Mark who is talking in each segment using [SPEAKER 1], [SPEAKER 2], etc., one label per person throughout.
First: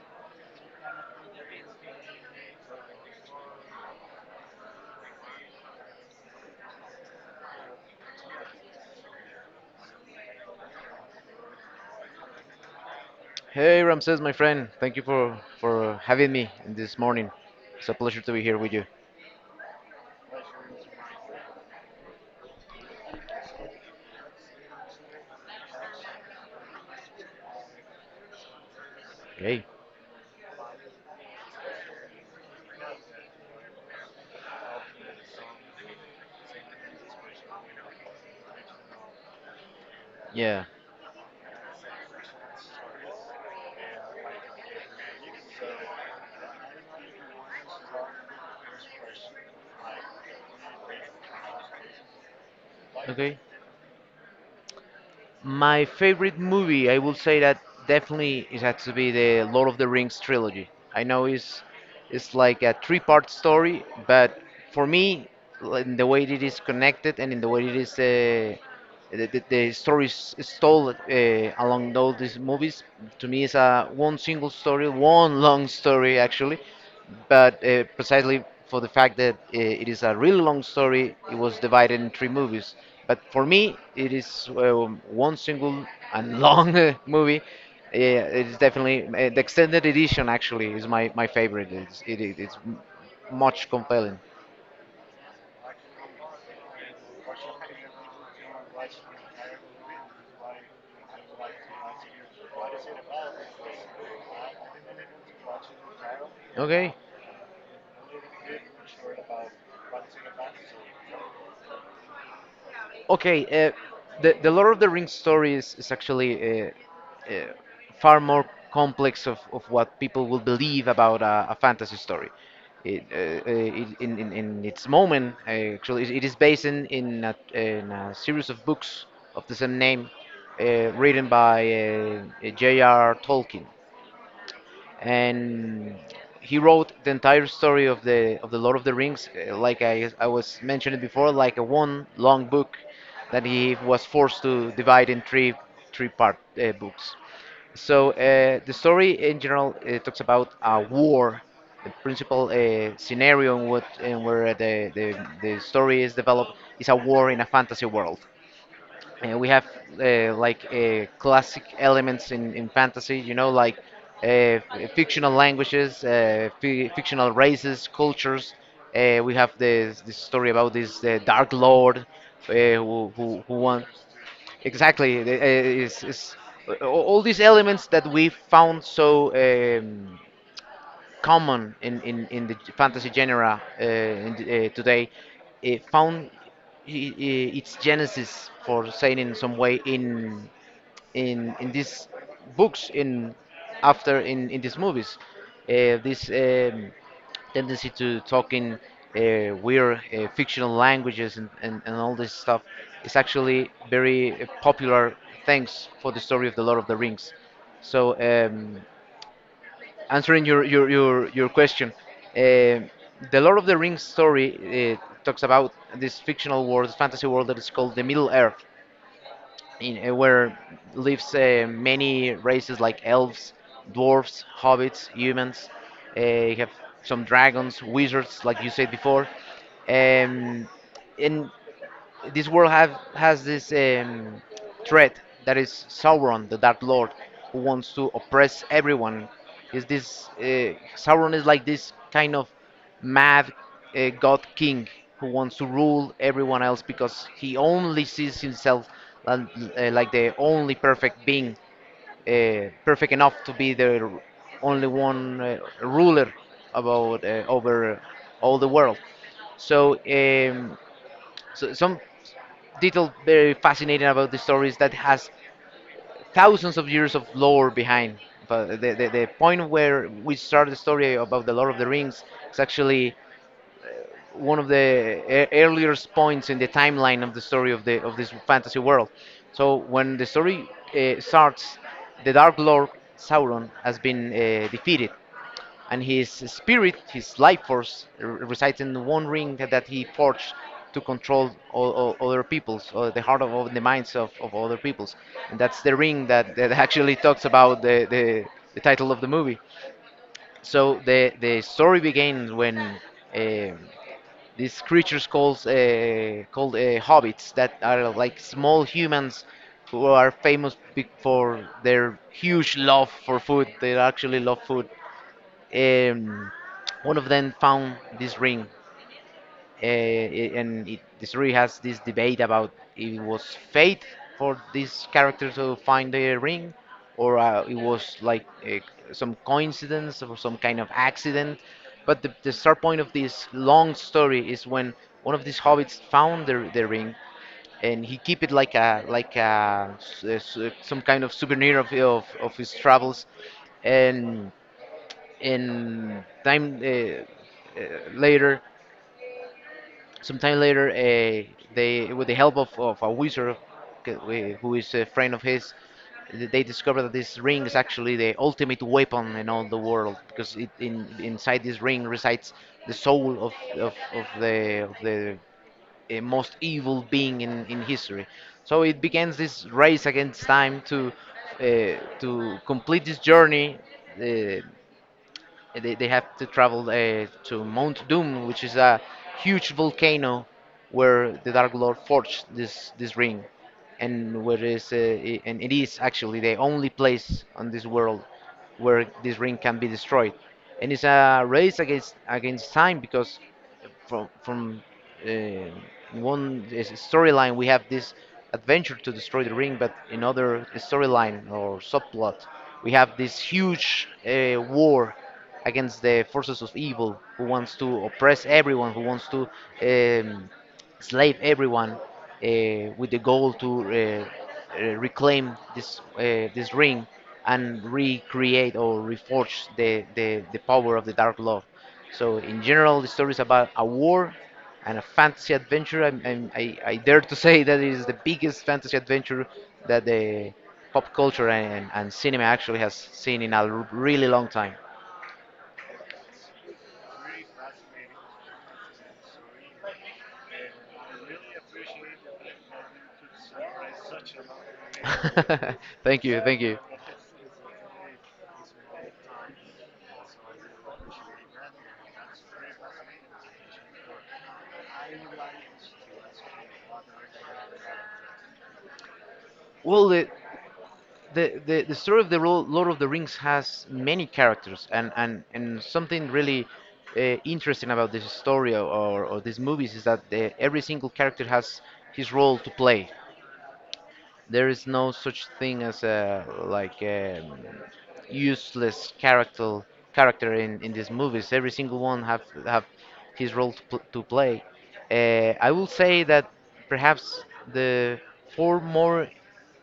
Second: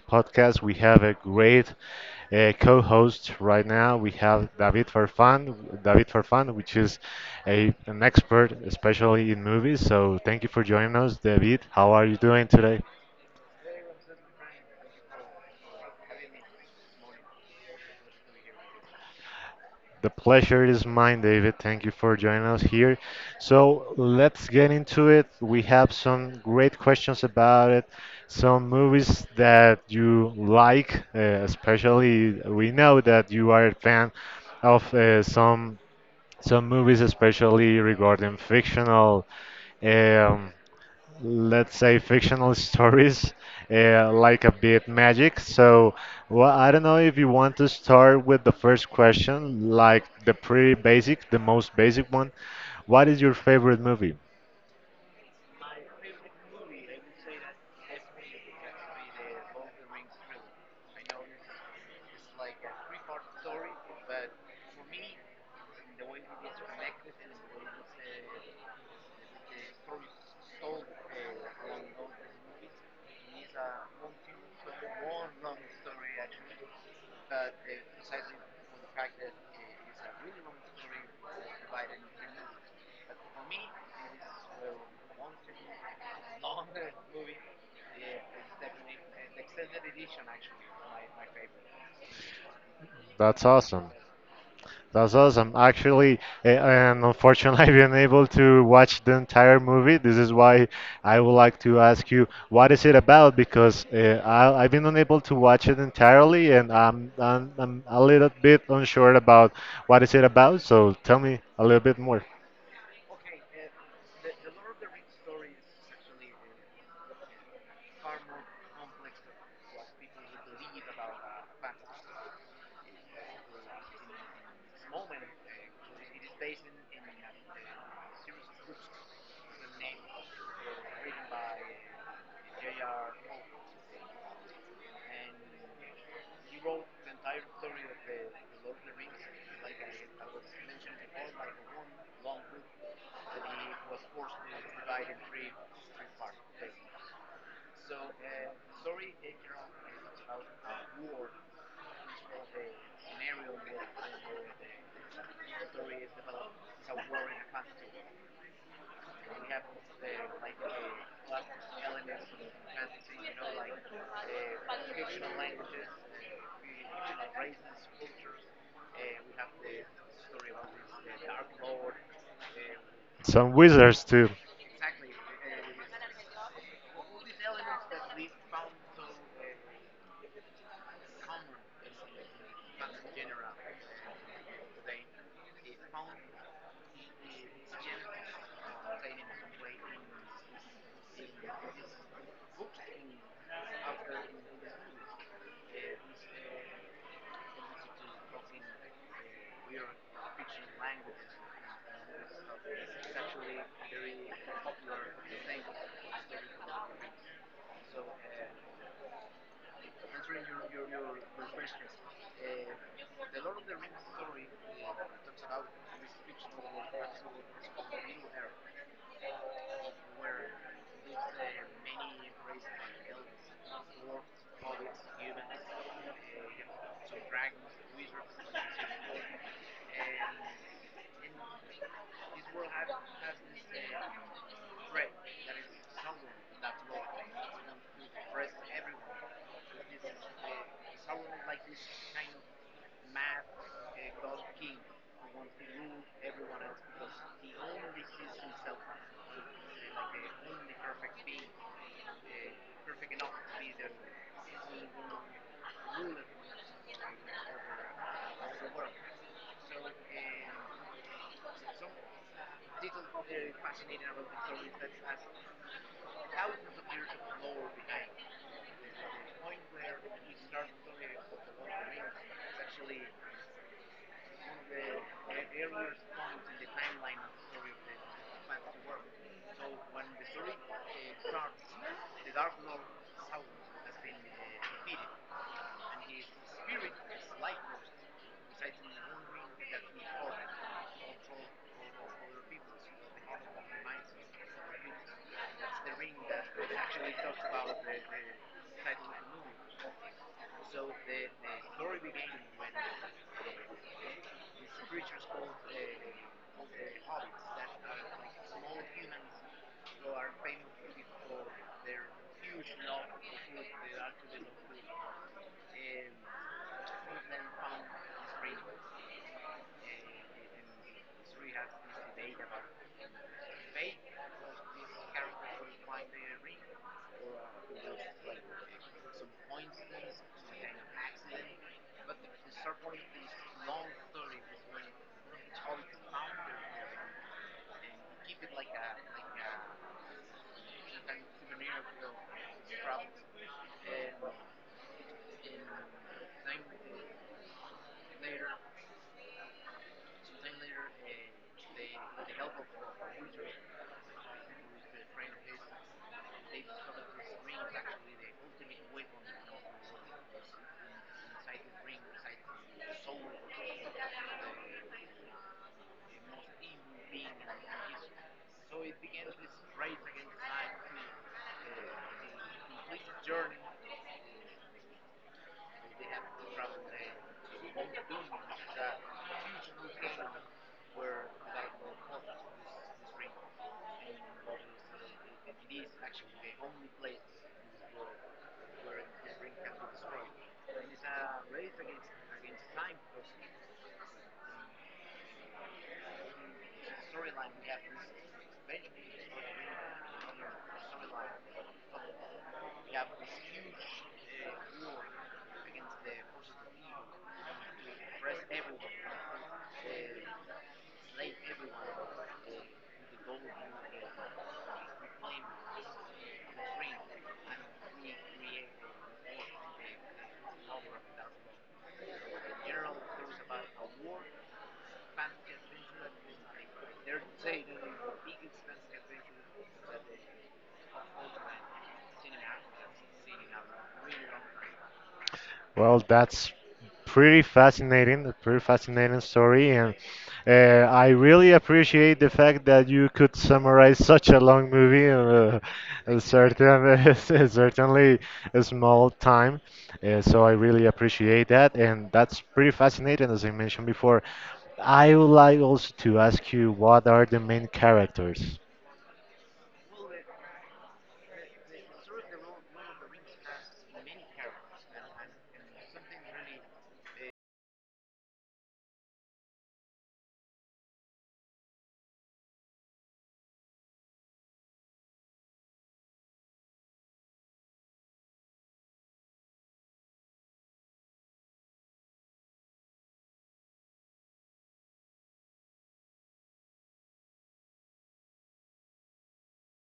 [SPEAKER 1] podcast. We have a great co-host right now. We have David Farfan, David Farfan, which is an expert, especially in movies. So thank you for joining us, David. How are you doing today?
[SPEAKER 2] Hey Ramses, my friend. Thank you for having me this morning. It's a pleasure to be here with you.
[SPEAKER 1] The pleasure is mine, David. Thank you for joining us here. So let's get into it. We have some great questions about it, some movies
[SPEAKER 2] Okay.
[SPEAKER 1] that you like, especially we know that you are a fan of some movies, especially regarding fictional eh, um,
[SPEAKER 2] Yeah.
[SPEAKER 1] let's say fictional stories like a bit magic. So well, I don't know if you want to start with the first question, like the pretty basic, the most basic one: what is your
[SPEAKER 2] Okay.
[SPEAKER 1] favorite movie?
[SPEAKER 2] My favorite movie, I would say that definitely it had to be the Lord of the Rings trilogy. I know it's like a three-part story, but for me, like, in the way it is connected and in the way it is the, the story is told along all these movies, to me, it's a one single story, one long story actually, but precisely for the fact that it is a really long story, it was divided in three movies. But for me, it is one single and long movie. Yeah, it is definitely the extended edition. Actually, is my favorite. It's it's
[SPEAKER 1] That's
[SPEAKER 2] much
[SPEAKER 1] awesome.
[SPEAKER 2] compelling.
[SPEAKER 1] That's awesome. Actually, and unfortunately, I've been able to watch the entire movie. This is why I would like to ask you, what is it about? Because I've been unable to watch it entirely, and
[SPEAKER 2] Okay.
[SPEAKER 1] I'm a little bit unsure about what is it about. So tell me a little bit more.
[SPEAKER 2] Okay, the Lord of the Rings story is actually uh, far more complex of what people will believe about a fantasy story. It, uh, uh, in its moment, actually, it is based in a series of books of the same name, written by J.R. Tolkien, and he wrote the entire story of the Lord of the Rings, like I was mentioning before, like a one long book that he was forced to divide in three part books. So the story in general talks about a war. The principal scenario in what in where the, the story is developed is a war in a fantasy world. We have like classic elements in fantasy, you know, like fictional languages, fictional races, cultures. We have this, this story about this Dark Lord who
[SPEAKER 1] Some
[SPEAKER 2] won.
[SPEAKER 1] wizards too.
[SPEAKER 2] Exactly. Is, is, all these elements that we found so common in the fantasy genre today found its genesis for saying in some way in these books, in after in in these movies. This Tendency to talk in weird fictional languages and all this stuff is actually very popular thanks for the story of the Lord of the Rings. So answering your question, uh, the Lord of the Rings story talks about this fictional world, fantasy world that is called the Middle Earth, in where lives many races like elves, dwarves, hobbits, humans. You have some dragons, wizards, like you said before. Um, and this world have has this threat that is Sauron, the Dark Lord, who wants to oppress everyone. Is this Sauron is like this kind of mad god king who wants to rule everyone else because he only sees himself and, like the only perfect being, perfect enough to be only one ruler about over all the world. So, some detail very fascinating about the stories that has thousands of years of lore behind. But the, the point where we start the story about the Lord of the Rings is actually one of earliest points in the timeline of the story of the of this fantasy world. So when the story starts, the Dark Lord Sauron has been defeated, and his spirit, his life force, resides in the one ring that, that he forged to control all other peoples, or the heart of the minds of other peoples. And that's the ring that, that actually talks about the title of the movie. So the story begins when um called hobbits that are like small humans who are famous for their huge love for food. They actually love food. um, One of them found this ring. This ring has this debate about: it was fate for this character to find the ring, or it was like some coincidence or some kind of accident. But the start point of this long story is when one of these hobbits found the ring, and he keep it like a some kind of souvenir of his travels. And in time later, sometime later, they, with the help of a wizard who is a friend of his, they discover that this ring is actually the ultimate weapon in all the world, because inside this ring resides the soul of the most evil being in history. So it begins this race against time to complete this journey. Uh, they have to travel to Mount Doom, which is a huge volcano where the Dark Lord forged this ring, and where is I- and it is actually the only place on this world where this ring can be destroyed. And it's a race against time, because from uh, one storyline, we have this adventure to destroy the ring, but in other storyline or subplot we have this huge war against the forces of evil who wants to oppress everyone, who wants to um, slave everyone with the goal to reclaim this this ring and recreate or reforge the, the power of the Dark Lord. So in general, the story is about a war and a fantasy adventure. I dare to say that it is the biggest fantasy adventure that the pop culture and cinema actually has seen in a really long time.
[SPEAKER 1] Well, that's pretty fascinating, a pretty fascinating story, and uh, I really appreciate the fact that you could summarize such a long movie in a
[SPEAKER 2] Thank you, thank
[SPEAKER 1] certain,
[SPEAKER 2] you.
[SPEAKER 1] a certainly a small time. So I really appreciate that, and that's pretty fascinating, as I mentioned before. I would like also to ask you, what are the main characters?
[SPEAKER 2] Well, the story of the Lord of the Rings has many characters, and something really interesting about this story or these movies is that the, every single character has his role to play. There is no such thing as a like useless character in these movies. Every single one have his role to, to play. I will say that perhaps the four more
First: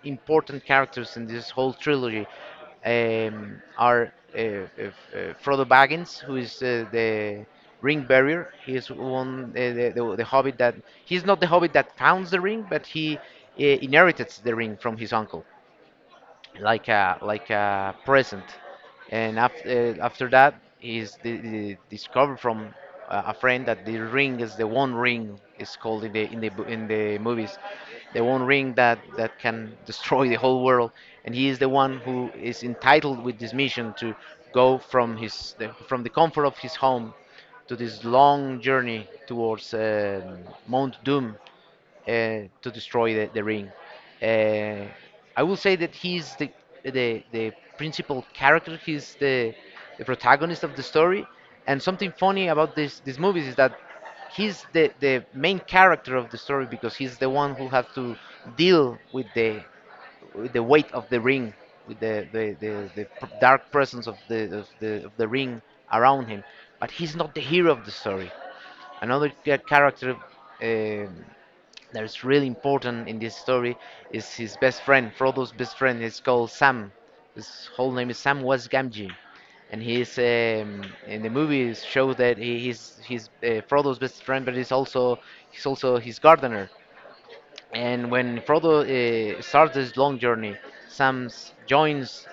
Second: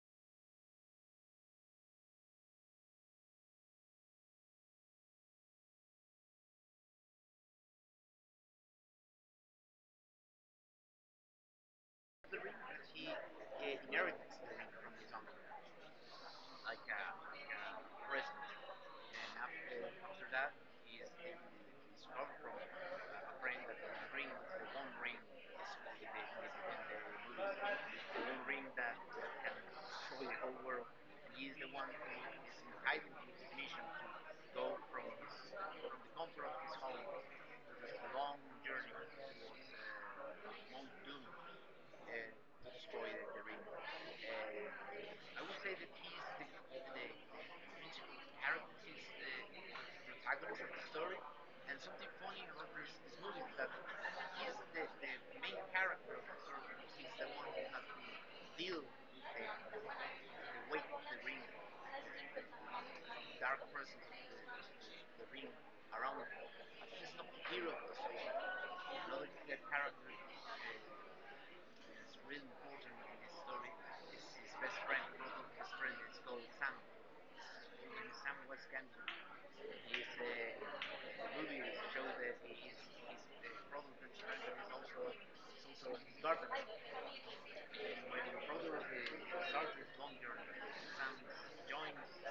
[SPEAKER 2] important characters in this whole trilogy are Frodo Baggins, who is the ring bearer. He is one the, the hobbit that — he's not the hobbit that founds the ring, but he inherited the ring from his uncle like a present. And after that is the discovered from a friend that the ring is the one ring, is called in the in the in the movies the one ring that that can destroy the whole world. And he is the one who is entitled with this mission to go from from the comfort of his home to this long journey towards Mount Doom to destroy the ring. Uh, I will say that he's the principal character. He's the protagonist of the story. And something funny about this these movies is that he's the main character of the story because he's the one who has to deal with the weight of the ring, with the, dark presence of the of the of the ring around him. But he's not the hero of the story. Another character um that is really important in this story is his best friend. Frodo's best friend is called Sam. His whole name is Sam West Gamgee, and he's in the movie it shows that he, he's Frodo's best friend, but he's also his gardener. And when Frodo starts this long journey, Sam joins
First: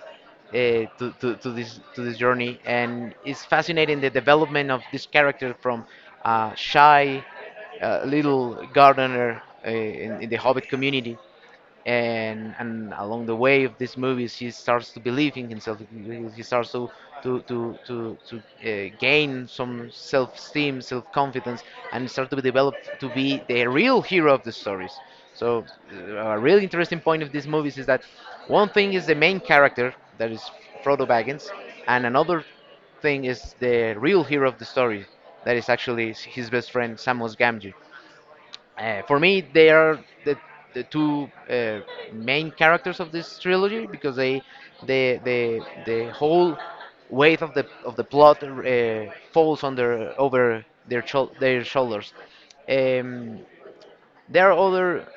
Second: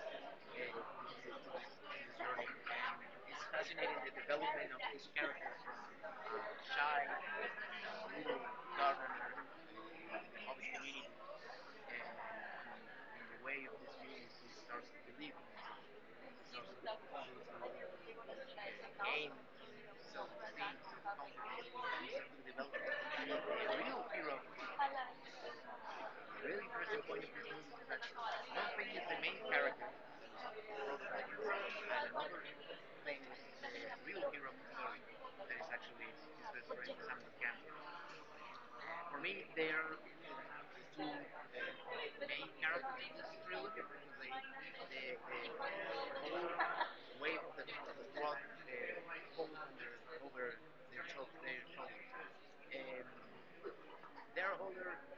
[SPEAKER 2] to this journey. And it's fascinating the development of this character from shy little gardener in the Hobbit community. And along the way of these movies, he starts to believe in himself. He starts to to gain some self-esteem, self-confidence, and start to be developed to be the real hero of the stories. So a really interesting point of these movies is that one thing is the main character, that is Frodo Baggins, and another thing is the real hero of the story, that is actually his best friend Samus Gamgee. For me, they are the, the two main characters of this trilogy, because they, the whole weight of the plot falls on their over their their shoulders. Um, there are other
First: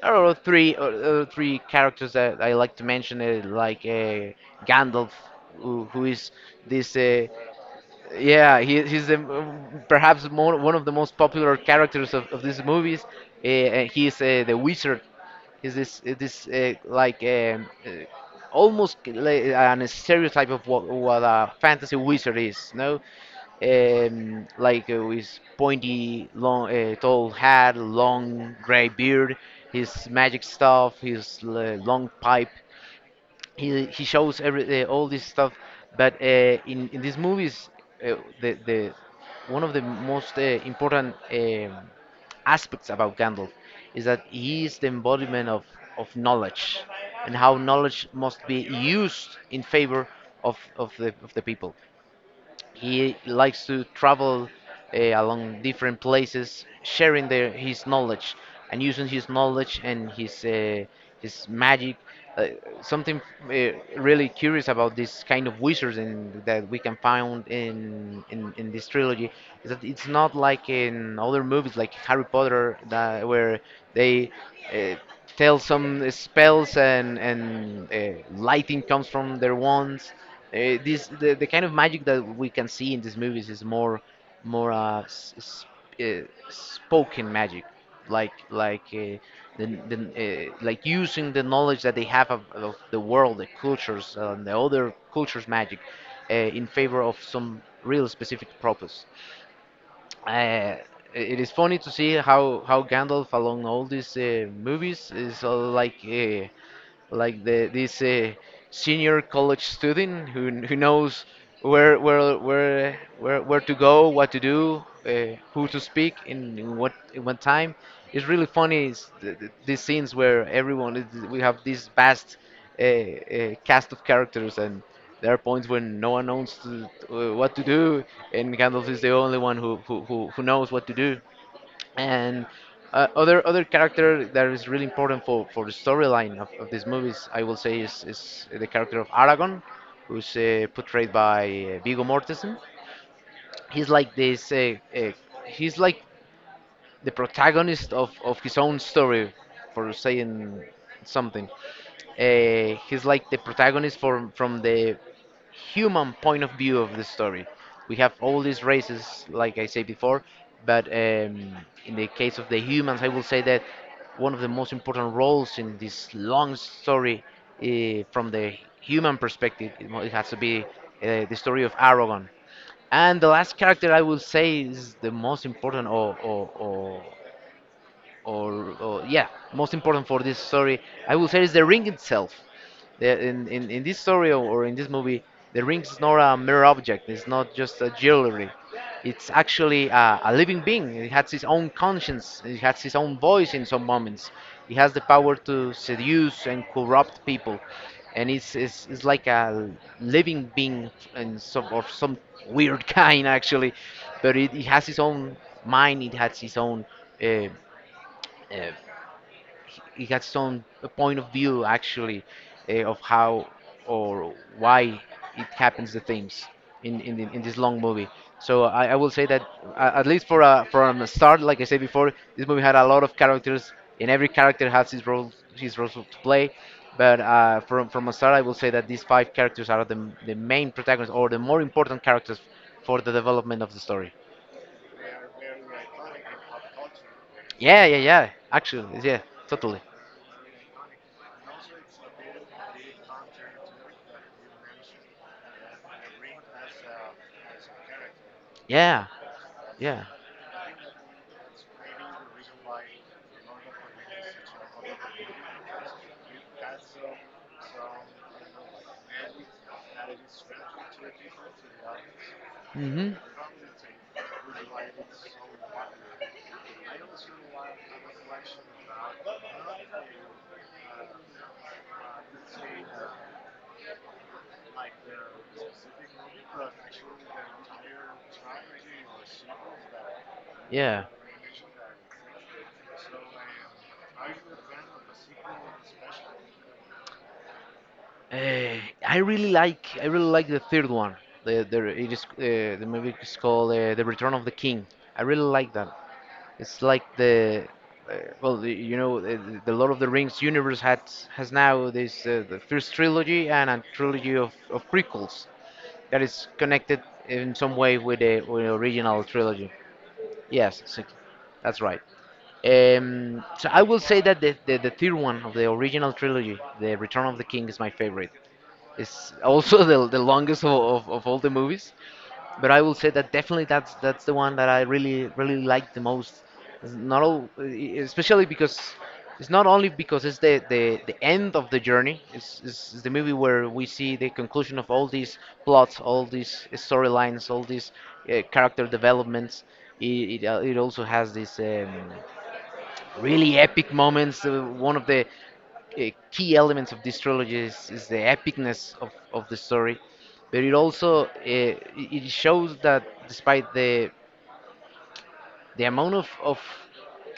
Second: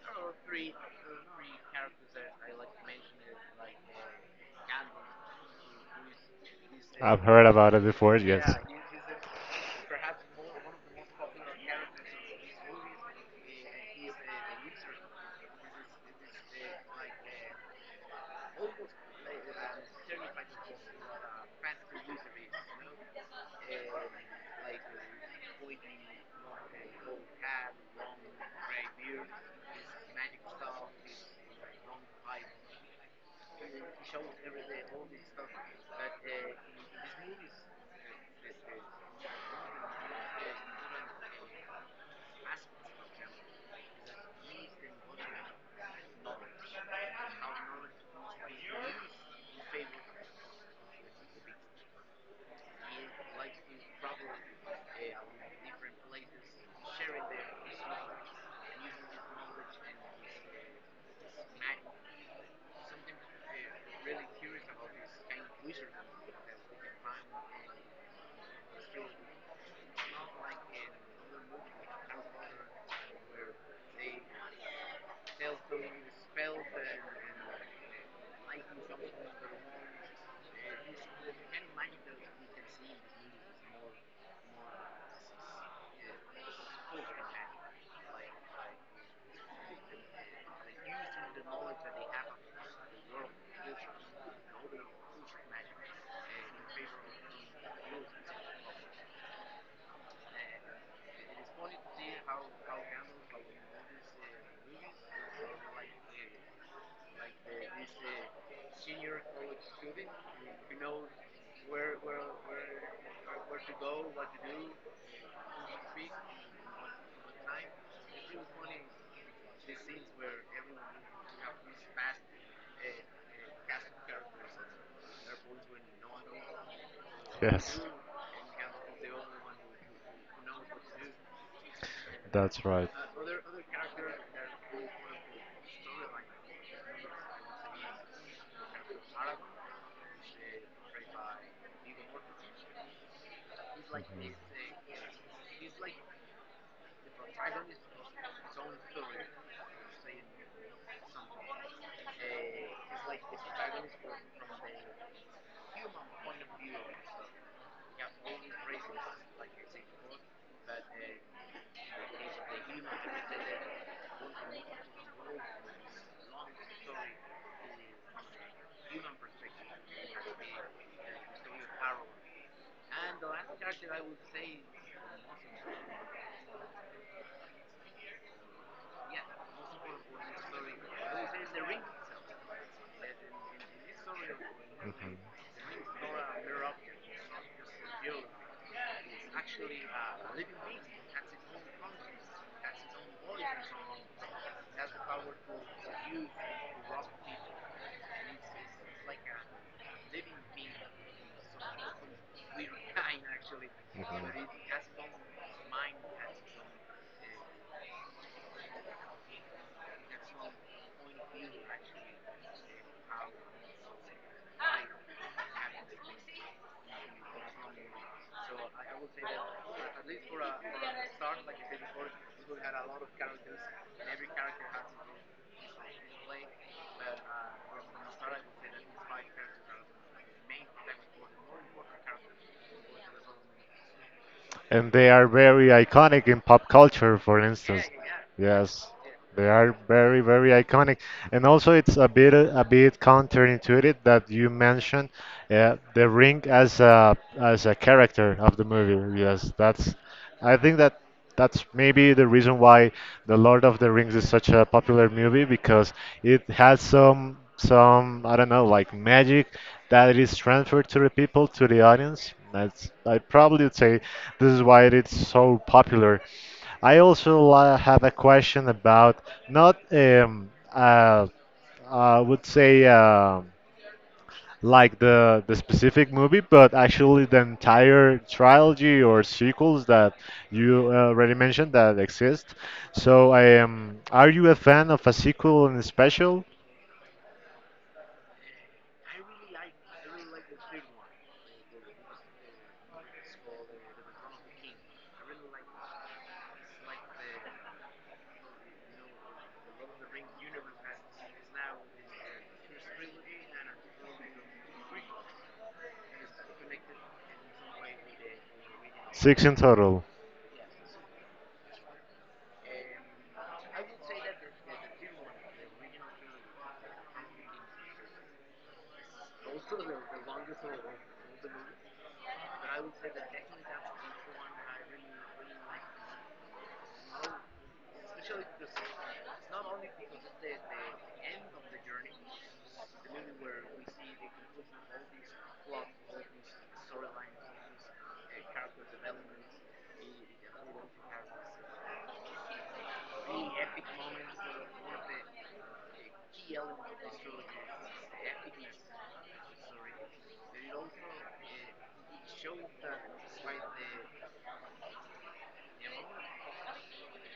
[SPEAKER 2] there are three three characters that I like to mention, Gandalf, who is this
[SPEAKER 1] Heard about it before.
[SPEAKER 2] yeah, he's perhaps one of the most popular characters of these movies. And he's the wizard. He's this eh, this like almost like an stereotype of what a fantasy wizard is. No, his pointy, long, tall hat, long gray beard, his magic stuff, his long pipe. He shows every all this stuff, but in these movies, uh, the one of the most important aspects about Gandalf is that he is the embodiment of knowledge and how knowledge must be used in favor of the people. He likes to travel along different places, sharing his knowledge and using his knowledge and his magic. Uh, Something really curious about this kind of wizards that we can find in this trilogy is that it's not like in other movies like Harry Potter that where they uh, tell some spells and lighting comes from their wands. This The kind of magic that we can see in these movies is more spoken magic, like like uh, the, the like using the knowledge that they have of the world, the cultures and the other cultures magic, in favor of some real specific purpose. uh, it is funny to see how Gandalf along all these movies is like the this senior college student who knows where to go, what to do, who to speak, in what time. It's really funny these scenes where everyone is, we have this vast cast of characters and. There are points when no one knows what to
[SPEAKER 1] Yes,
[SPEAKER 2] do, and Gandalf is the only one who knows what to do. And
[SPEAKER 1] that's right.
[SPEAKER 2] other character that is really important for the storyline of these movies, I will say, is the character of Aragon, who's portrayed by Viggo Mortensen. He's like this. He's like the protagonist of his own story, for saying something. He's like the protagonist from the human point of view of the story. We have all these races, like I said before, but in the case of the humans, I will say that one of the most important roles in this long story from the human perspective, it has to be the story of Aragon. And the last character I will say is the most important or yeah, most important for this story, I will say is the ring itself. In this story or in this movie, the ring is not a mere object. It's not just a jewelry. It's actually a living being. It has its own conscience. It has its own voice in some moments. It has the power to seduce and corrupt people, and it's like a living being and some weird kind actually, but it has its own mind. It has its own. Uh, uh, he has some point of view actually, of how or why it happens the things in this long movie. So I will say that at least for a from a start, like I said before, this movie had a lot of characters, and every character has his role to play. But from a start, I will say that these five characters are the main protagonists or the more important characters for the development of the story.
[SPEAKER 1] And they are very iconic in pop culture, for instance.
[SPEAKER 2] Yeah, yeah, yeah.
[SPEAKER 1] Yes.
[SPEAKER 2] Actually, yeah,
[SPEAKER 1] They are
[SPEAKER 2] totally.
[SPEAKER 1] very, very iconic, and also it's a bit counterintuitive that you mentioned the ring as a character of the
[SPEAKER 2] Yeah,
[SPEAKER 1] movie. Yes, that's.
[SPEAKER 2] yeah.
[SPEAKER 1] I think that that's maybe the reason why The Lord of the Rings is such a popular movie, because it has some, I don't know, like magic that is transferred to the people, to the audience. That's,
[SPEAKER 2] Mhm.
[SPEAKER 1] I probably would say, this is why it's so popular. I also have a question about not I would say, like the specific movie, but actually the entire trilogy or sequels that you
[SPEAKER 2] Yeah.
[SPEAKER 1] already mentioned that exist. So I am. Are you a fan of a sequel in special?
[SPEAKER 2] Uh, I really like the third one. The It is, the movie is called The Return of the King. I really like that. It's like the uh, well, the, you know, the Lord of the Rings universe had has now this the first trilogy and a trilogy of prequels that is connected in some way with with the original
[SPEAKER 1] Six in
[SPEAKER 2] trilogy.
[SPEAKER 1] total.
[SPEAKER 2] Yes, so- that's right. So I will say that the third one of the original trilogy, The Return of the King, is my favorite. Is also the longest of all the movies. But I will say that definitely that's the one that I really really like the most. It's not all, especially because it's not only because it's the end of the journey. It's the movie where we see the conclusion of all these plots, all these storylines, all these character developments. It also has this really epic moments. One of the key elements of this trilogy is the epicness of the story, but it also it shows that despite the amount of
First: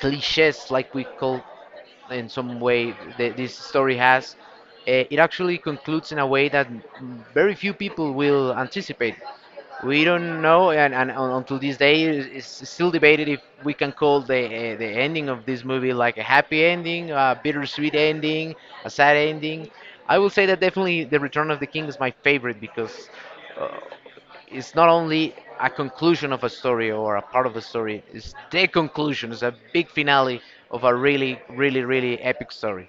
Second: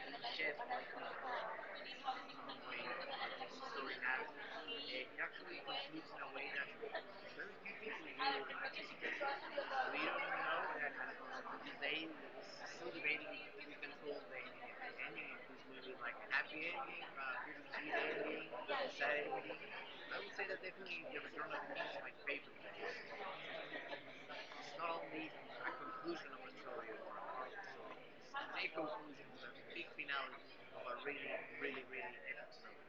[SPEAKER 2] cliches like we call in some way this story has, it actually concludes in a way that very few people will anticipate. We don't know, and until this day is still debated if we can call the ending of this movie like a happy ending, a bittersweet ending, a sad ending. I will say that definitely The Return of the King is my favorite because uh, it's not only a conclusion of a story or a part of a story, it's the conclusion, it's a big finale of a really, really, really epic story.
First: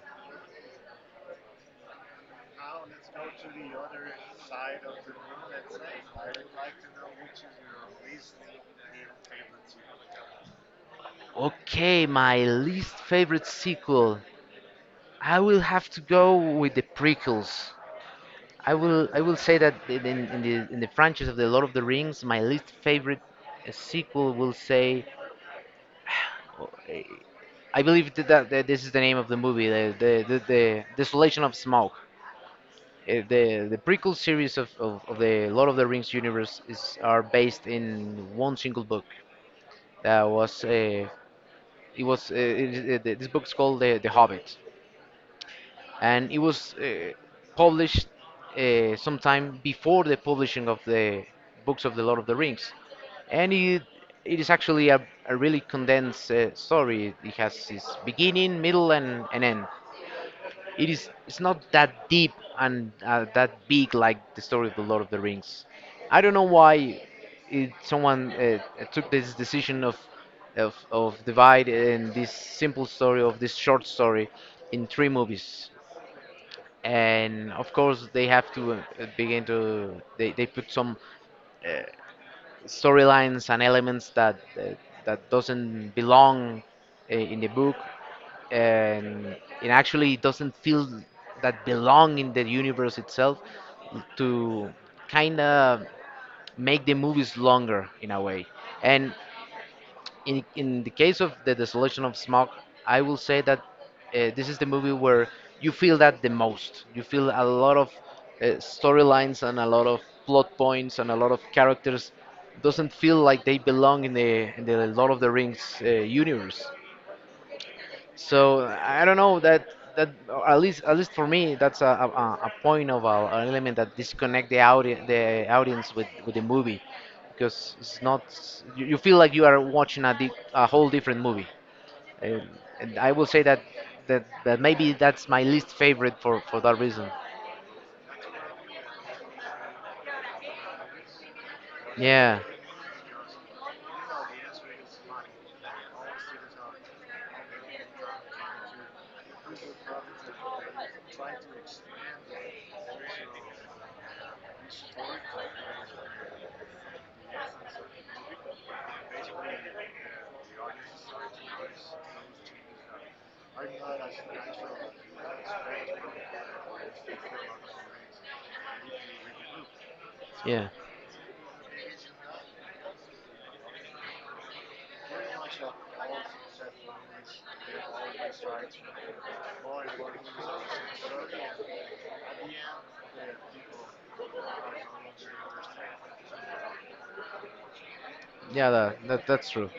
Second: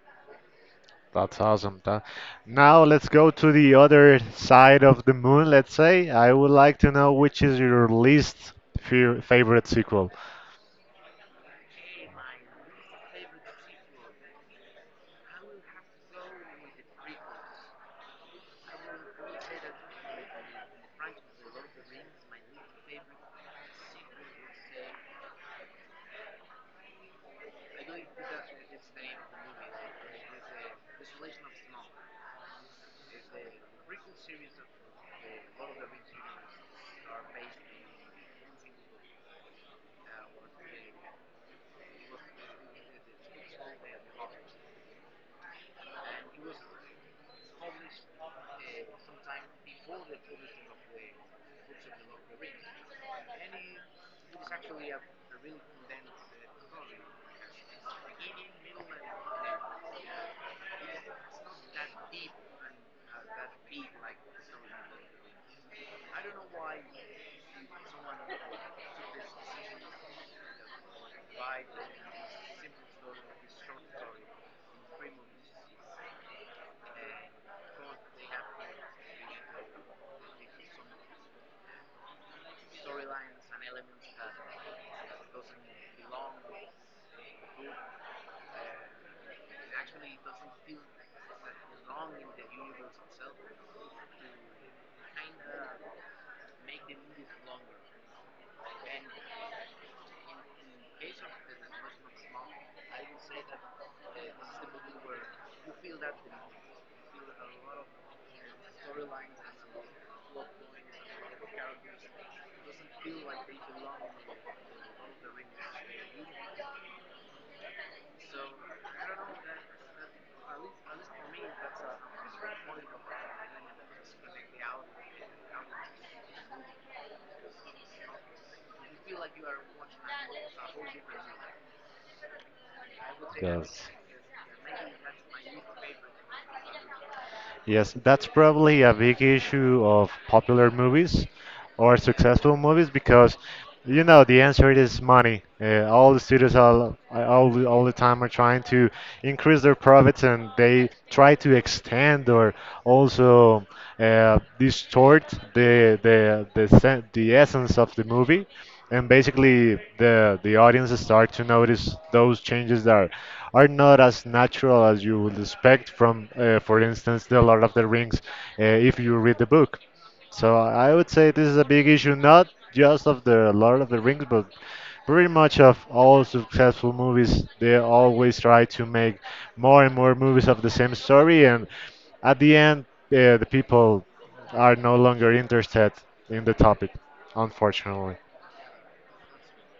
[SPEAKER 1] That's awesome. Now let's go to the other side of the moon. Let's say I would like to know which is your least favorite sequel.
[SPEAKER 2] Okay, my least favorite sequel. I will have to go with the prequels. I will say that in the franchise of the Lord of the Rings, my least favorite sequel will say uh, I believe that this is the name of the movie, the Desolation of Smaug. The prequel series of the Lord of the Rings universe is are based in one single book that was this book's called the Hobbit, and it was published sometime before the publishing of the books of the Lord of the Rings. And it is actually a really condensed story. It has its beginning, middle and an end. It is, it's not that deep and that big like the story of the Lord of the Rings. I don't know why someone took this decision of divide in this simple story of this short story in three movies. And of course, they have to begin to they put some storylines and elements that that doesn't belong in the book, and it actually doesn't feel that belong in the universe itself to kind of make the movies longer in a way. And in the case of the Desolation of Smog, I will say that this is the movie where you feel that the most. You feel a lot of storylines and a lot of plot points and a lot of characters doesn't feel like they belong in the Lord of the Rings universe. So I don't know that that at least for me, that's a point of an element that disconnect the audience with the movie, because it's not, you, you feel like you are watching a whole different movie. and, and I will say that,
[SPEAKER 1] Yes.
[SPEAKER 2] that that maybe that's my least favorite for that reason.
[SPEAKER 1] Yes, that's probably a big issue of popular movies or
[SPEAKER 2] Yeah,
[SPEAKER 1] successful movies, because you know the answer is money. All the studios, all the time, are trying to increase their profits, and they try to extend or also distort the the essence of the movie, and basically the audience start to notice those changes that are not as natural as you would expect from, for instance, the Lord of the Rings, if you read the book. So
[SPEAKER 2] yeah,
[SPEAKER 1] I would say this is a big issue, not just of the Lord of the Rings, but pretty much of all successful movies. They always try to make more and more movies of the same story, and at the end, the people are no longer interested in the topic, unfortunately.
[SPEAKER 2] yeah, that that's true.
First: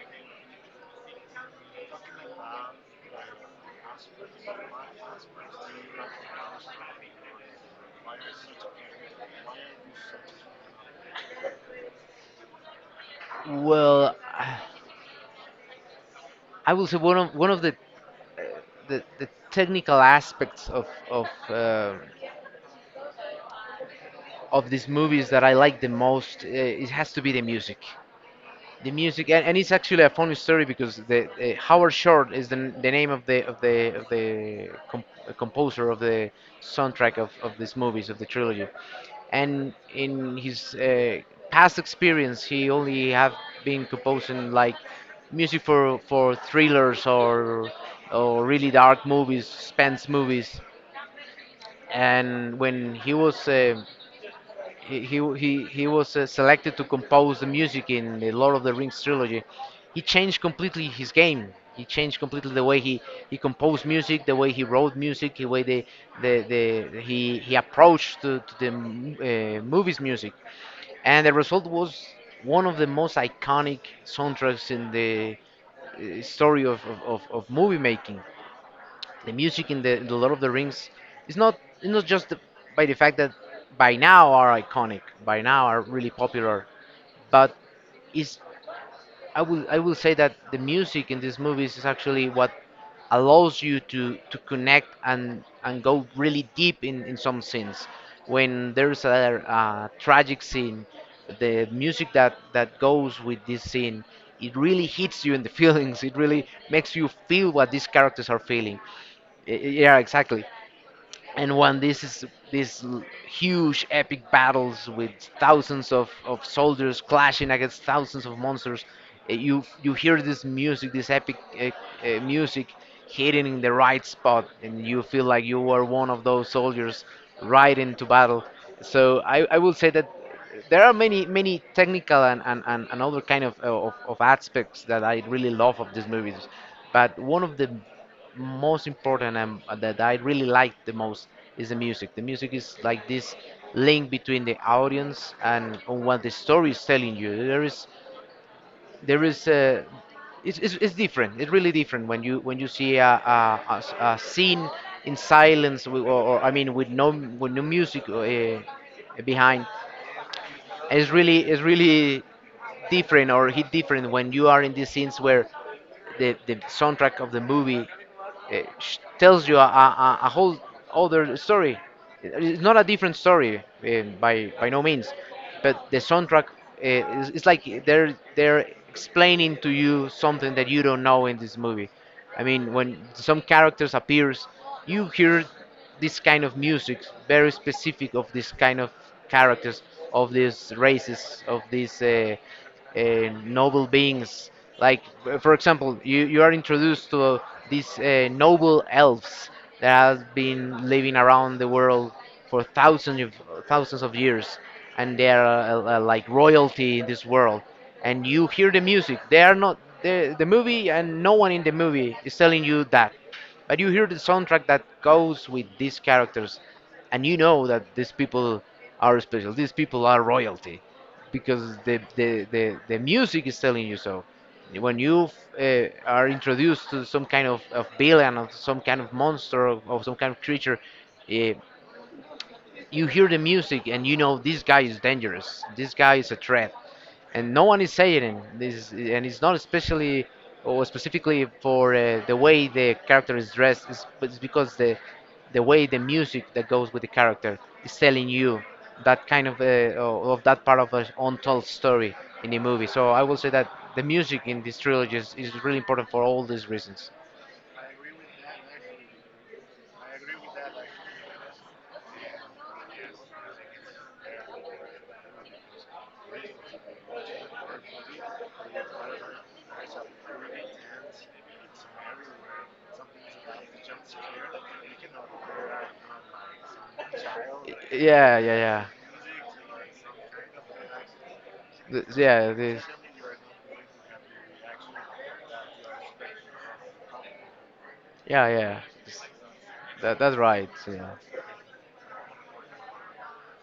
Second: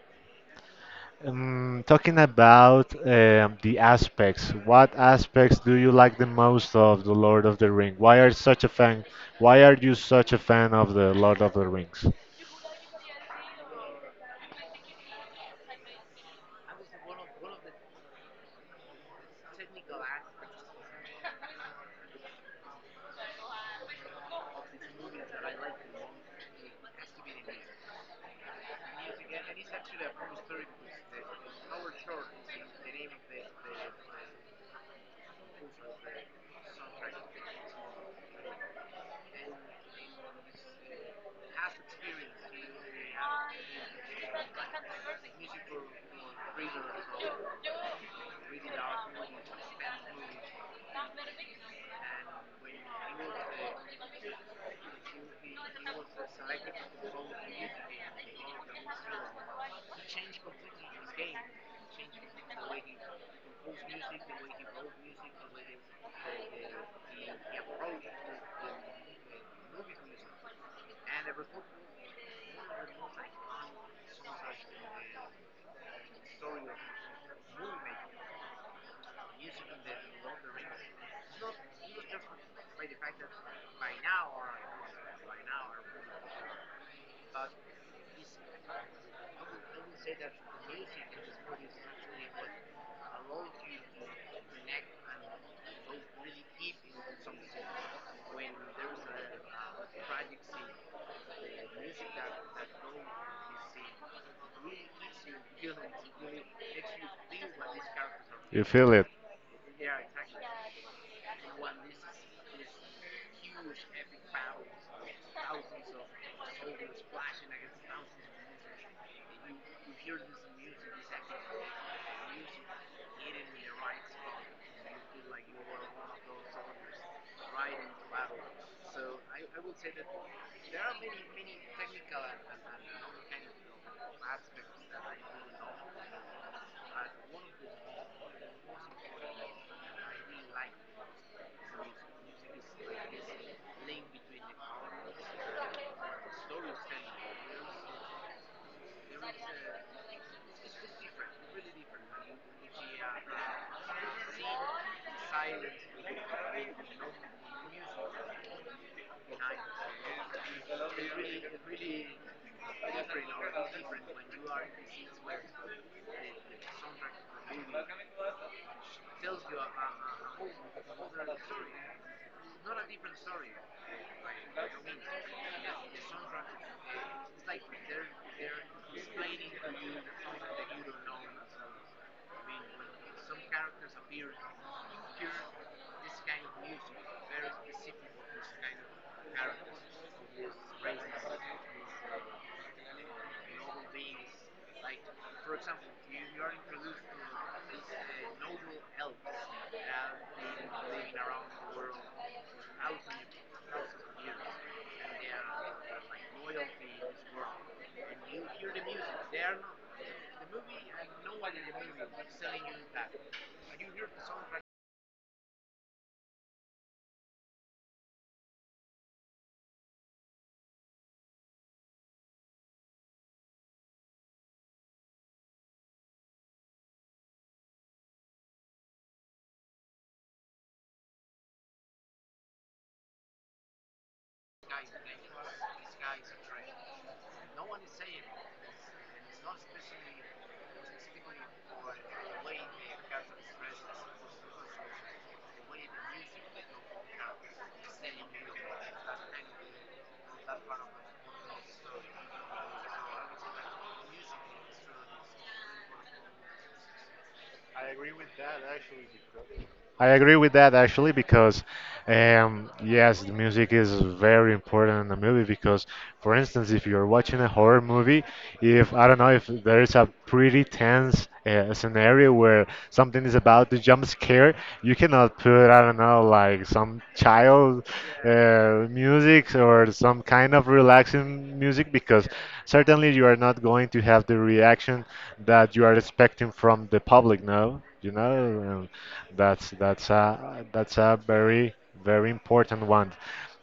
[SPEAKER 1] Talking about the aspects, what aspects do you like the most of The Lord of the Ring? Why are such a fan? Why are you such a fan of The Lord of the Rings?
[SPEAKER 2] Well I will say one of the the technical aspects of these movies that I like the most, it has to be the music. The music. And it's actually a funny story because the, Howard Shore is the name of the composer of the soundtrack of these movies of the trilogy, and in his past experience, he only have been composing like music for thrillers or really dark movies, suspense movies. And when he was he was selected to compose the music in the Lord of the Rings trilogy, he changed completely his game. He changed completely the way he composed music, the way he wrote music, the way the he approached to the movies music, and the result was one of the most iconic soundtracks in the story of movie making. The music in the Lord of the Rings is not just the, by the fact that by now are iconic, by now are really popular, but it's I will say that the music in these movies is actually what allows you to connect and go really deep in some scenes. When there's a, tragic scene, the music that goes with this scene, it really hits you in the feelings. It really makes you feel what these characters are
[SPEAKER 1] You
[SPEAKER 2] feeling.
[SPEAKER 1] feel it?
[SPEAKER 2] Yeah, exactly, and won these huge epic battles with thousands of soldiers clashing against thousands of monsters. You hear this music, this epic music hitting in the right spot, and you feel like you were one of those soldiers right into battle. I will say that there are many many technical and other kind of aspects that I really love of these movies, but one of the most important and that I really like the most is the music. The music is like this link between the audience and on what the story is telling you. There is a It's, it's different. It's really different when you see a, a scene in silence with, or I mean with no music behind. It's really different or hit different when you are in these scenes where the soundtrack of the movie tells you a whole other story. It's not a different story by no means, but the soundtrack is it's like they're explaining to you something that you don't know in this movie. I mean, when some characters appears, you hear this kind of music very specific of this kind of characters, of these races, of these uh, noble beings. Like for example, you are introduced to these noble elves that have been living around the world for thousands of years, and they are like royalty in this world. And you hear the music. They are not the movie, and no one in the movie is telling you that, but you hear the soundtrack that goes with these characters, and you know that these people are special. These people are royalty, because the music is telling you so. When you are introduced to some kind of villain, of some kind of monster, of some kind of creature, uh, you hear the music and you know this guy is dangerous. This guy is a threat, and no one is saying it. This and it's not especially or specifically for the way the character is dressed. It's because the way the music that goes with the character is telling you that kind of that part of an untold story in the movie. So I will say that the music in this trilogy is really important for all these reasons.
[SPEAKER 1] I agree with that actually, because, yes, the music is very important in the movie because, for instance, if you're watching a horror movie, if, I don't know, if there is a pretty tense scenario where something is about to jump scare, you cannot put, I don't know, like some
[SPEAKER 2] Like
[SPEAKER 1] child
[SPEAKER 2] yeah, yeah, yeah.
[SPEAKER 1] music or some kind of relaxing music, because
[SPEAKER 2] Yeah, this.
[SPEAKER 1] certainly you are not going to have the reaction that you are expecting from the public. No, you know.
[SPEAKER 2] Yeah, yeah.
[SPEAKER 1] um, that's that's
[SPEAKER 2] That's
[SPEAKER 1] a
[SPEAKER 2] right.
[SPEAKER 1] that's
[SPEAKER 2] Yeah.
[SPEAKER 1] a very very important one.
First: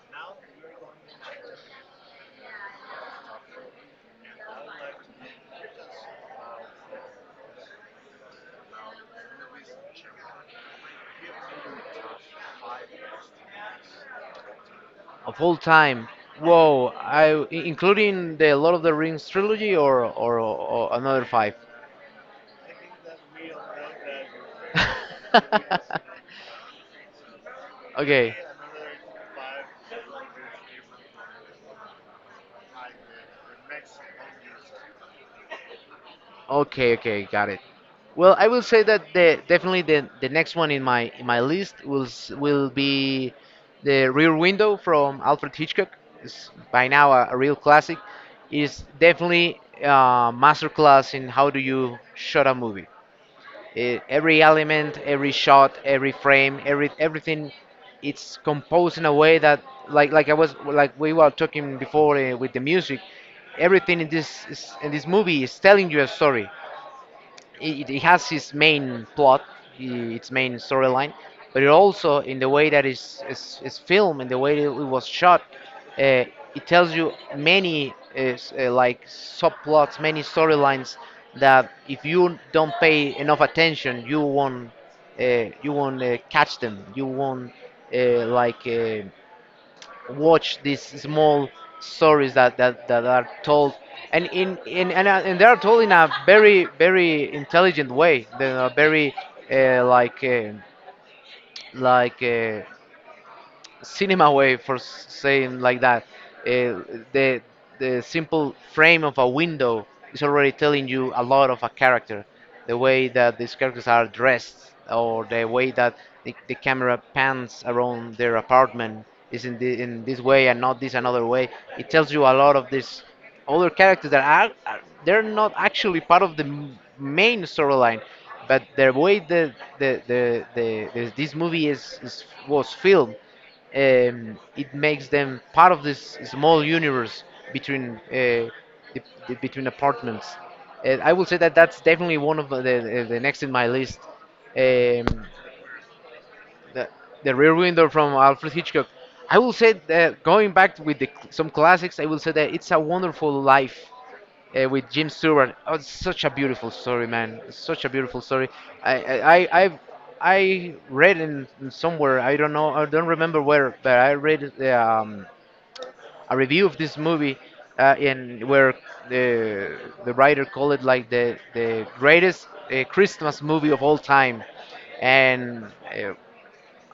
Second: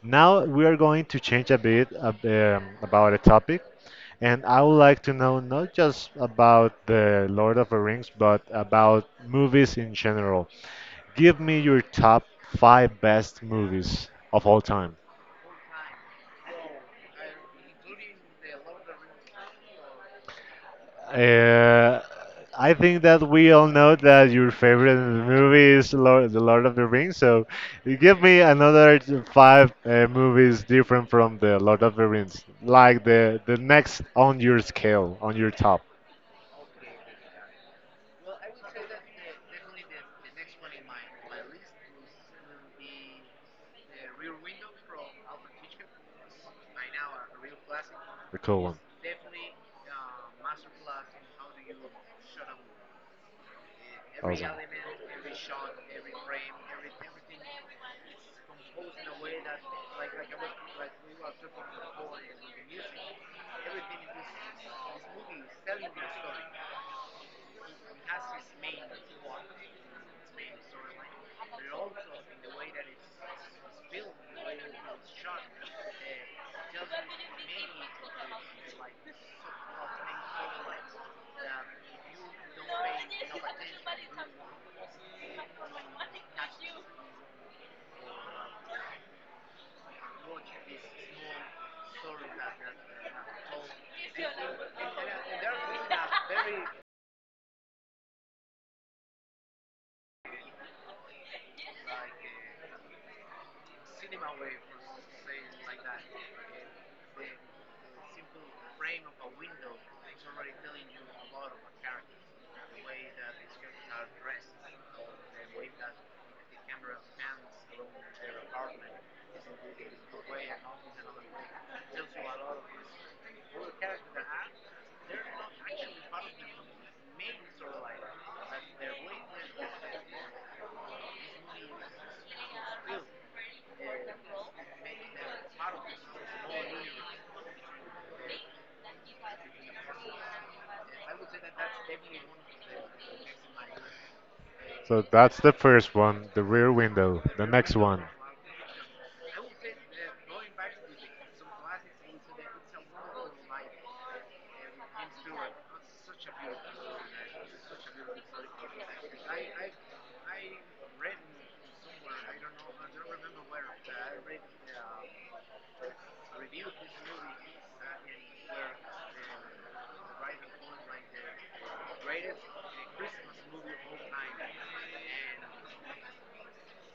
[SPEAKER 1] Now we are going to change a bit about the topic, and I would like to know not just about the Lord of the Rings, but about movies in general. Give me your top five best movies of all time.
[SPEAKER 2] Of all time. Whoa, including the Lord of the Rings trilogy, or another five.
[SPEAKER 1] Uh, I think that we all know that your favorite movie is The Lord of the Rings. So you give
[SPEAKER 2] Okay.
[SPEAKER 1] me another five movies different from The Lord of the Rings, like the next on your scale, on your top.
[SPEAKER 2] Okay, okay, got it. Well, I will say that the definitely the next one in my list will be the Rear Window from Alfred Hitchcock. It's by now a real classic.
[SPEAKER 1] The cool one.
[SPEAKER 2] Is definitely a masterclass in how do you shot a movie. Eh, every
[SPEAKER 1] Awesome.
[SPEAKER 2] element, every shot, every frame, every everything, it's composed in a way that I was, like we were talking before, eh, with the music. Everything in this in this movie is telling you a story. It has its main plot, i- its main storyline, but it also, in the way that it's filmed, in the way that it was shot, uh, it tells you many like subplots, many storylines that if you don't pay enough attention, you won't catch them. You won't like watch these small stories that, that, that are told and in and, and they are told in a very very intelligent way they are very uh, like uh, like uh, cinema way for saying like that. The simple frame of a window is already telling you a lot of a character. The way that these characters are dressed, or the way that the camera pans around their apartment is in in this way and not this another way. It tells you a lot of these other characters that are they're not actually part of the main storyline, but the way the this movie is was filmed, it makes them part of this small universe between the, between apartments. And I will say that that's definitely one of the next in my list.
[SPEAKER 1] So
[SPEAKER 2] Um,
[SPEAKER 1] that's the first one, the Rear
[SPEAKER 2] the,
[SPEAKER 1] Window.
[SPEAKER 2] the
[SPEAKER 1] The
[SPEAKER 2] Rear
[SPEAKER 1] next
[SPEAKER 2] Window
[SPEAKER 1] one,
[SPEAKER 2] from Alfred Hitchcock. I will say that going back with some classics, I will say that It's a Wonderful Life with Jim Stewart. Oh, it's such a beautiful story, man. It's such a beautiful story. I've, I read in somewhere. I don't know. I don't remember where, but I read a review of this movie, in where the writer called it like the greatest Christmas movie of all time, and. Uh,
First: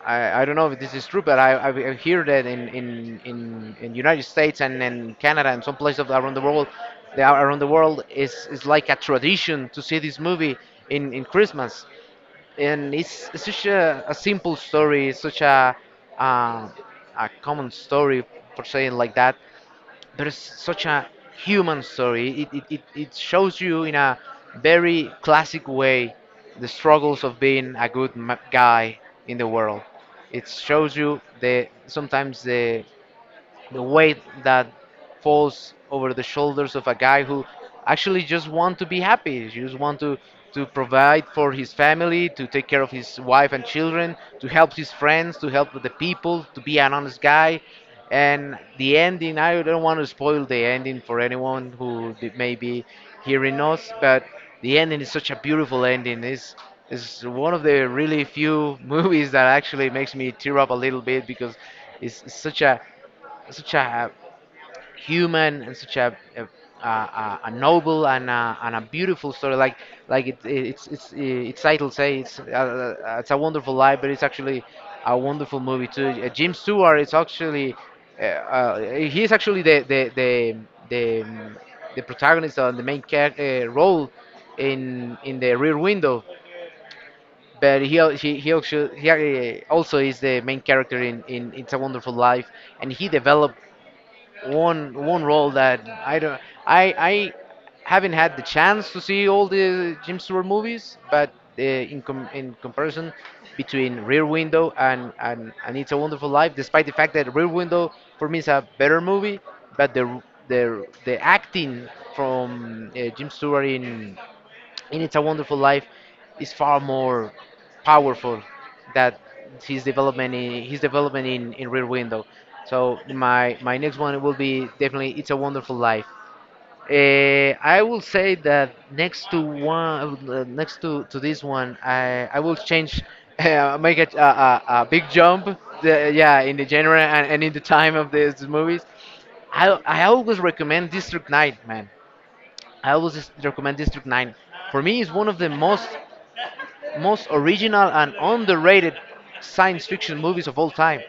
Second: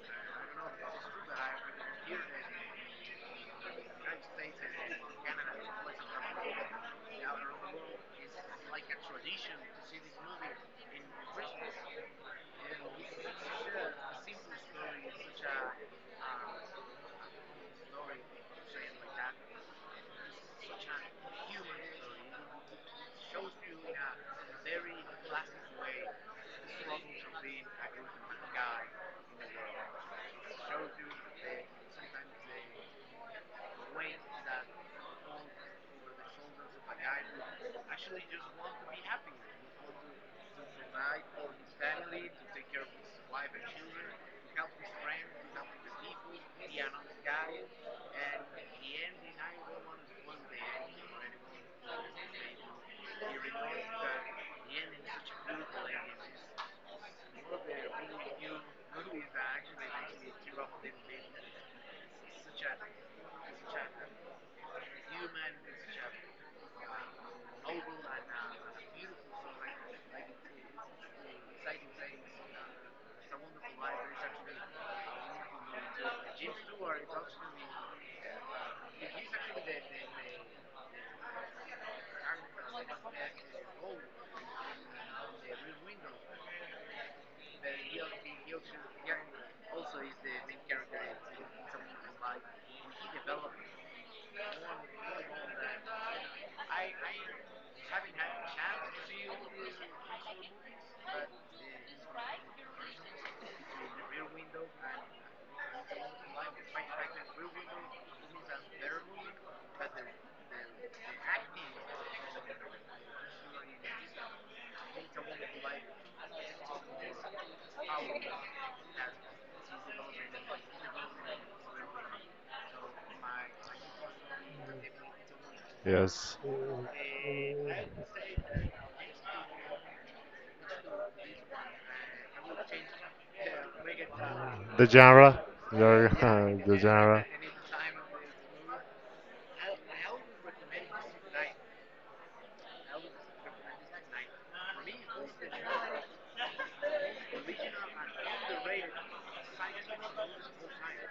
[SPEAKER 2] I don't know if this is true, but I've heard that in United States and in Canada and some places around the world, is like a tradition to see this movie in Christmas, and it's such a simple story, such uh, a common story for saying like that, but it's such a human story. It shows you in a very classic way the struggles of being a good guy in the world. It shows you the sometimes the weight that falls over the shoulders of a guy who actually just want to be happy, just want to provide for his family, to take care of his wife and children, to help his friends, to help the people, to be an honest guy. And the ending, I don't want to spoil the ending for anyone who may be hearing us, but the ending is such a beautiful ending. It's one of the really few movies that actually makes me tear up a little bit, because it's such a such a human and such a a noble and a beautiful story. It, it's title say it's a wonderful life, but it's actually a wonderful movie too. Jim Stewart is actually he is actually the, um, the protagonist and the main role in the Rear Window. But he also is the main character in It's a Wonderful Life, and he developed one role that I don't I haven't had the chance to see all the Jim Stewart movies, but in comparison between Rear Window and, It's a Wonderful Life, despite the fact that Rear Window for me is a better movie, but the acting from Jim Stewart in It's a Wonderful Life is far more powerful that his development in Rear Window. So my next one will be definitely It's a Wonderful Life.
[SPEAKER 1] yes.
[SPEAKER 2] I will say that next to one, next to this one, I will change, make
[SPEAKER 1] The
[SPEAKER 2] a big
[SPEAKER 1] genre,
[SPEAKER 2] jump.
[SPEAKER 1] your-
[SPEAKER 2] Yeah, in the
[SPEAKER 1] the
[SPEAKER 2] genre
[SPEAKER 1] genre.
[SPEAKER 2] and, in the time of these movies, I always recommend District 9, man. I always recommend District 9. For me, it's one of the most original and underrated science fiction movies of all time.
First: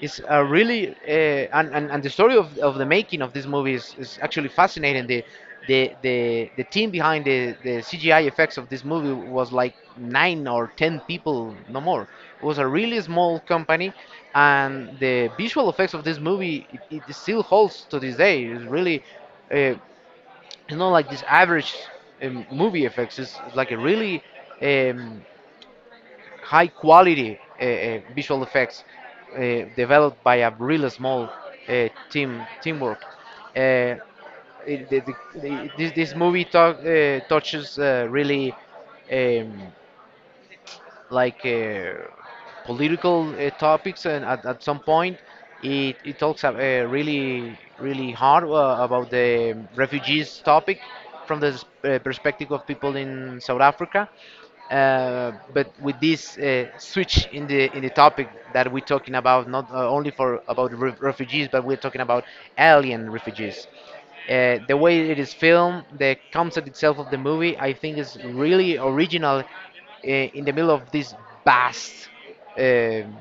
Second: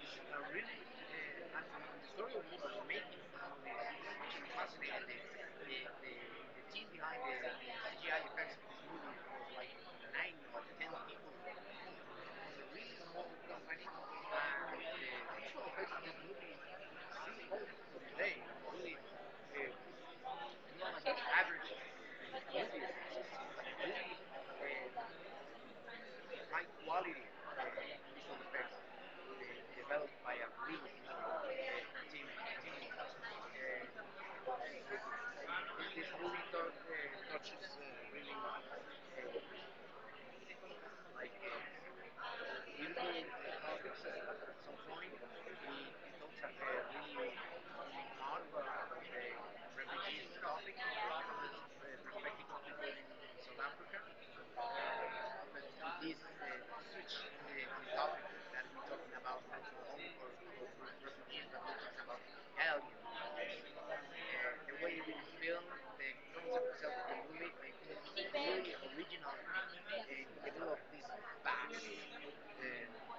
[SPEAKER 2] It's a really and, the story of the making of this movie is actually fascinating. The the the team behind the CGI effects of this movie was like 9 or 10 people, no more. It was a really small company, and the visual effects of this movie, it still holds to this day. It's really uh, it's not like this average movie effects. It's like a really um, high quality visual effects developed by a really small team teamwork. Uh, it, the, this movie touches really um, like uh, political topics, and at some point it, it talks really really hard about the refugees topic from the perspective of people in South Africa. But with this switch in the topic that we're talking about, not only for about refugees, but we're talking about alien refugees. The way it is filmed, the concept itself of the movie, I think is really original in the middle of this vast um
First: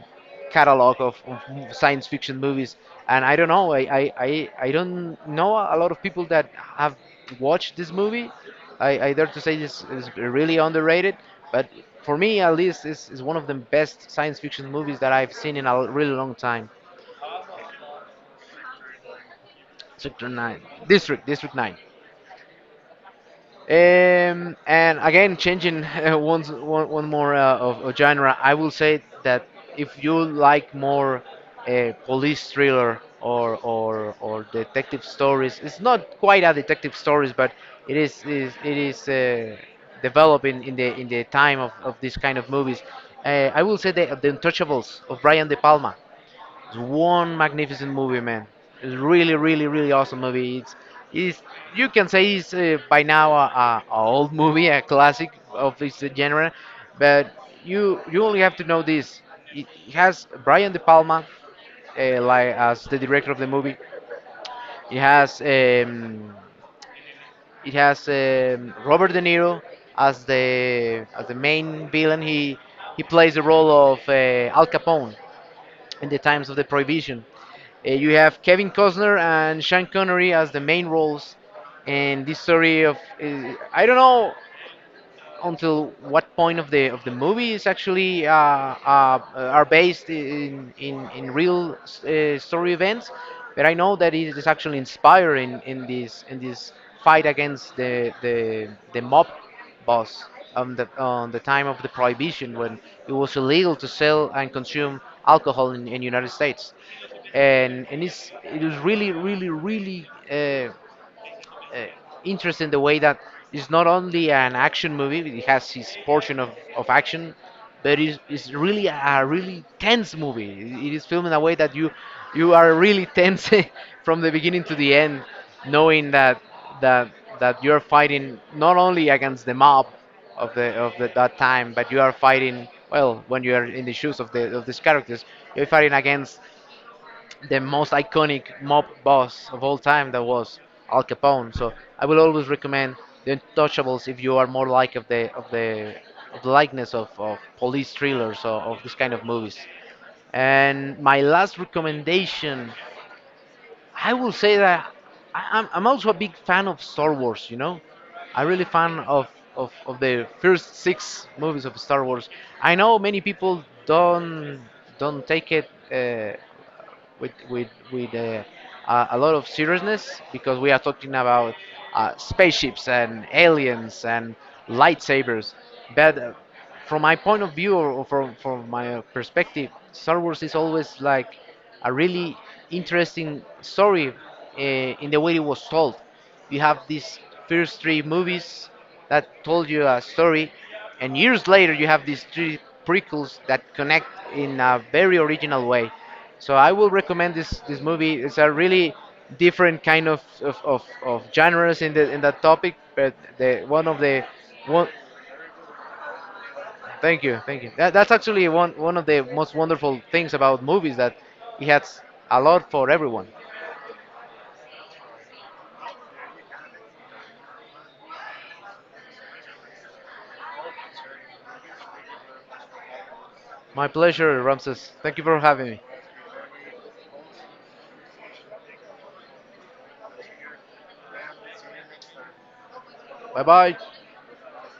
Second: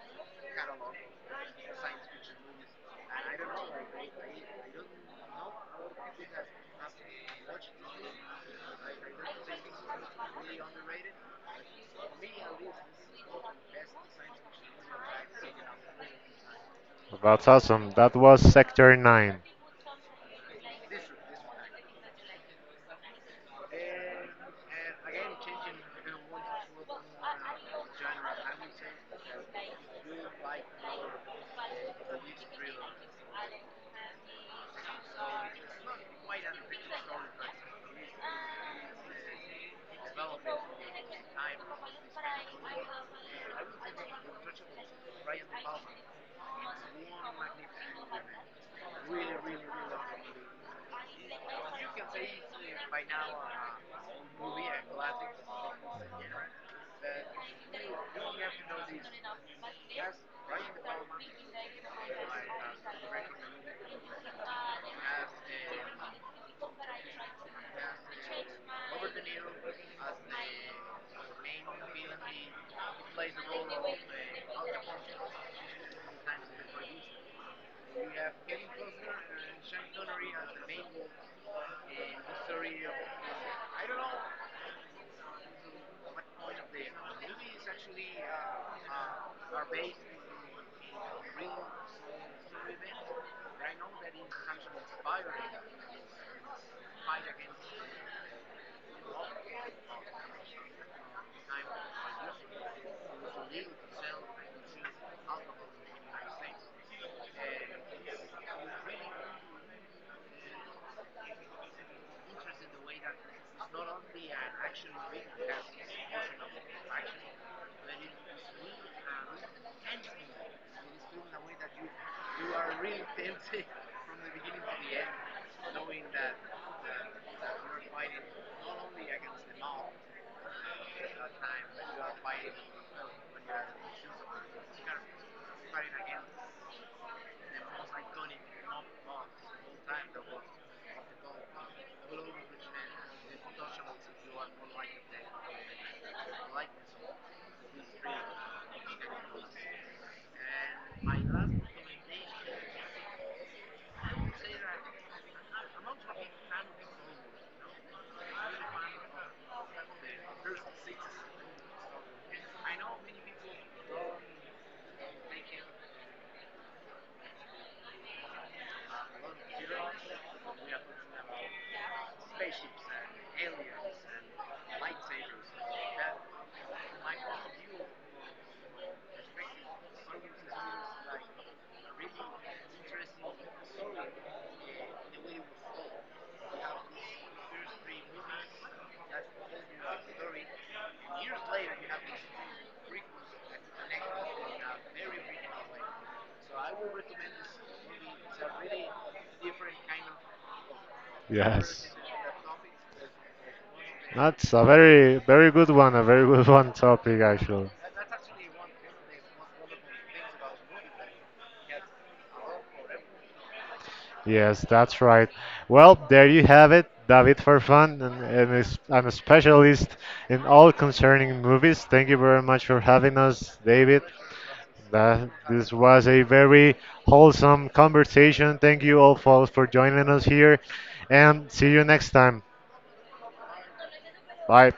[SPEAKER 2] catalog of science fiction movies. And I don't know, I don't know a lot of people that have watched this movie. I dare to say this is really underrated, but for me at least, it's one of the best science fiction movies that I've seen in a really long time.
[SPEAKER 1] That's awesome. That was Sector 9.
[SPEAKER 2] District 9. District 9. And again, changing one more of genre, I will say that if you like more police thriller or detective stories, it's not quite a detective stories, but it is developing in the time of this kind of movies. I will say the Untouchables of Brian De Palma. It's one magnificent movie, man. It's really, really, really awesome movie. It's you can say it's by now a old movie, a classic of this genre, but you only have to know this. It has Brian De Palma like as the director of the movie. It has um, it has Robert De Niro as the main villain. He plays the role of Al Capone in the times of the Prohibition. You have Kevin Costner and Sean Connery as the main roles in this story of I don't know until what point of the movie is actually are based in real story events, but I know that it is actually inspired in this fight against the mob boss on the time of the prohibition when it was illegal to sell and consume alcohol in United States and it was really, really, really interesting the way that it's not only an action movie, it has its portion of action, but it's really a really tense movie. It is filmed in a way that you are really tense from the beginning to the end, knowing that that you're fighting not only against the mob of that time, but you are fighting well when you are in the shoes of these characters, you're fighting against the most iconic mob boss of all time that was Al Capone. So I will always recommend The Untouchables if you are more like of the likeness of police thrillers or of this kind of movies. And my last recommendation, I will say that I'm also a big fan of Star Wars, you know? I'm really fan of the first six movies of Star Wars. I know many people don't take it. With a lot of seriousness because we are talking about spaceships and aliens and lightsabers. But From my point of view or from my perspective, Star Wars is always like a really interesting story in the way it was told. You have these first three movies that told you a story, and years later you have these three prequels that connect in a very original way. So I will recommend this movie. It's a really different kind of of genres
[SPEAKER 1] Yes.
[SPEAKER 2] in the in that topic, but the one of the
[SPEAKER 1] That's a
[SPEAKER 2] one.
[SPEAKER 1] very, very good one, a very good one topic,
[SPEAKER 2] Thank you, thank you.
[SPEAKER 1] actually.
[SPEAKER 2] That's actually one of the most wonderful things about movies that it has a lot for everyone.
[SPEAKER 1] Yes, that's right. Well, there you have it, David Farfan, and is, I'm a specialist in all concerning movies. Thank you very much for having us,
[SPEAKER 2] My
[SPEAKER 1] David.
[SPEAKER 2] pleasure, Ramses. Thank you
[SPEAKER 1] That
[SPEAKER 2] for having
[SPEAKER 1] this
[SPEAKER 2] me.
[SPEAKER 1] was a very wholesome conversation. Thank you all folks for joining us here, and see you next time.
[SPEAKER 2] Bye bye.
[SPEAKER 1] Bye.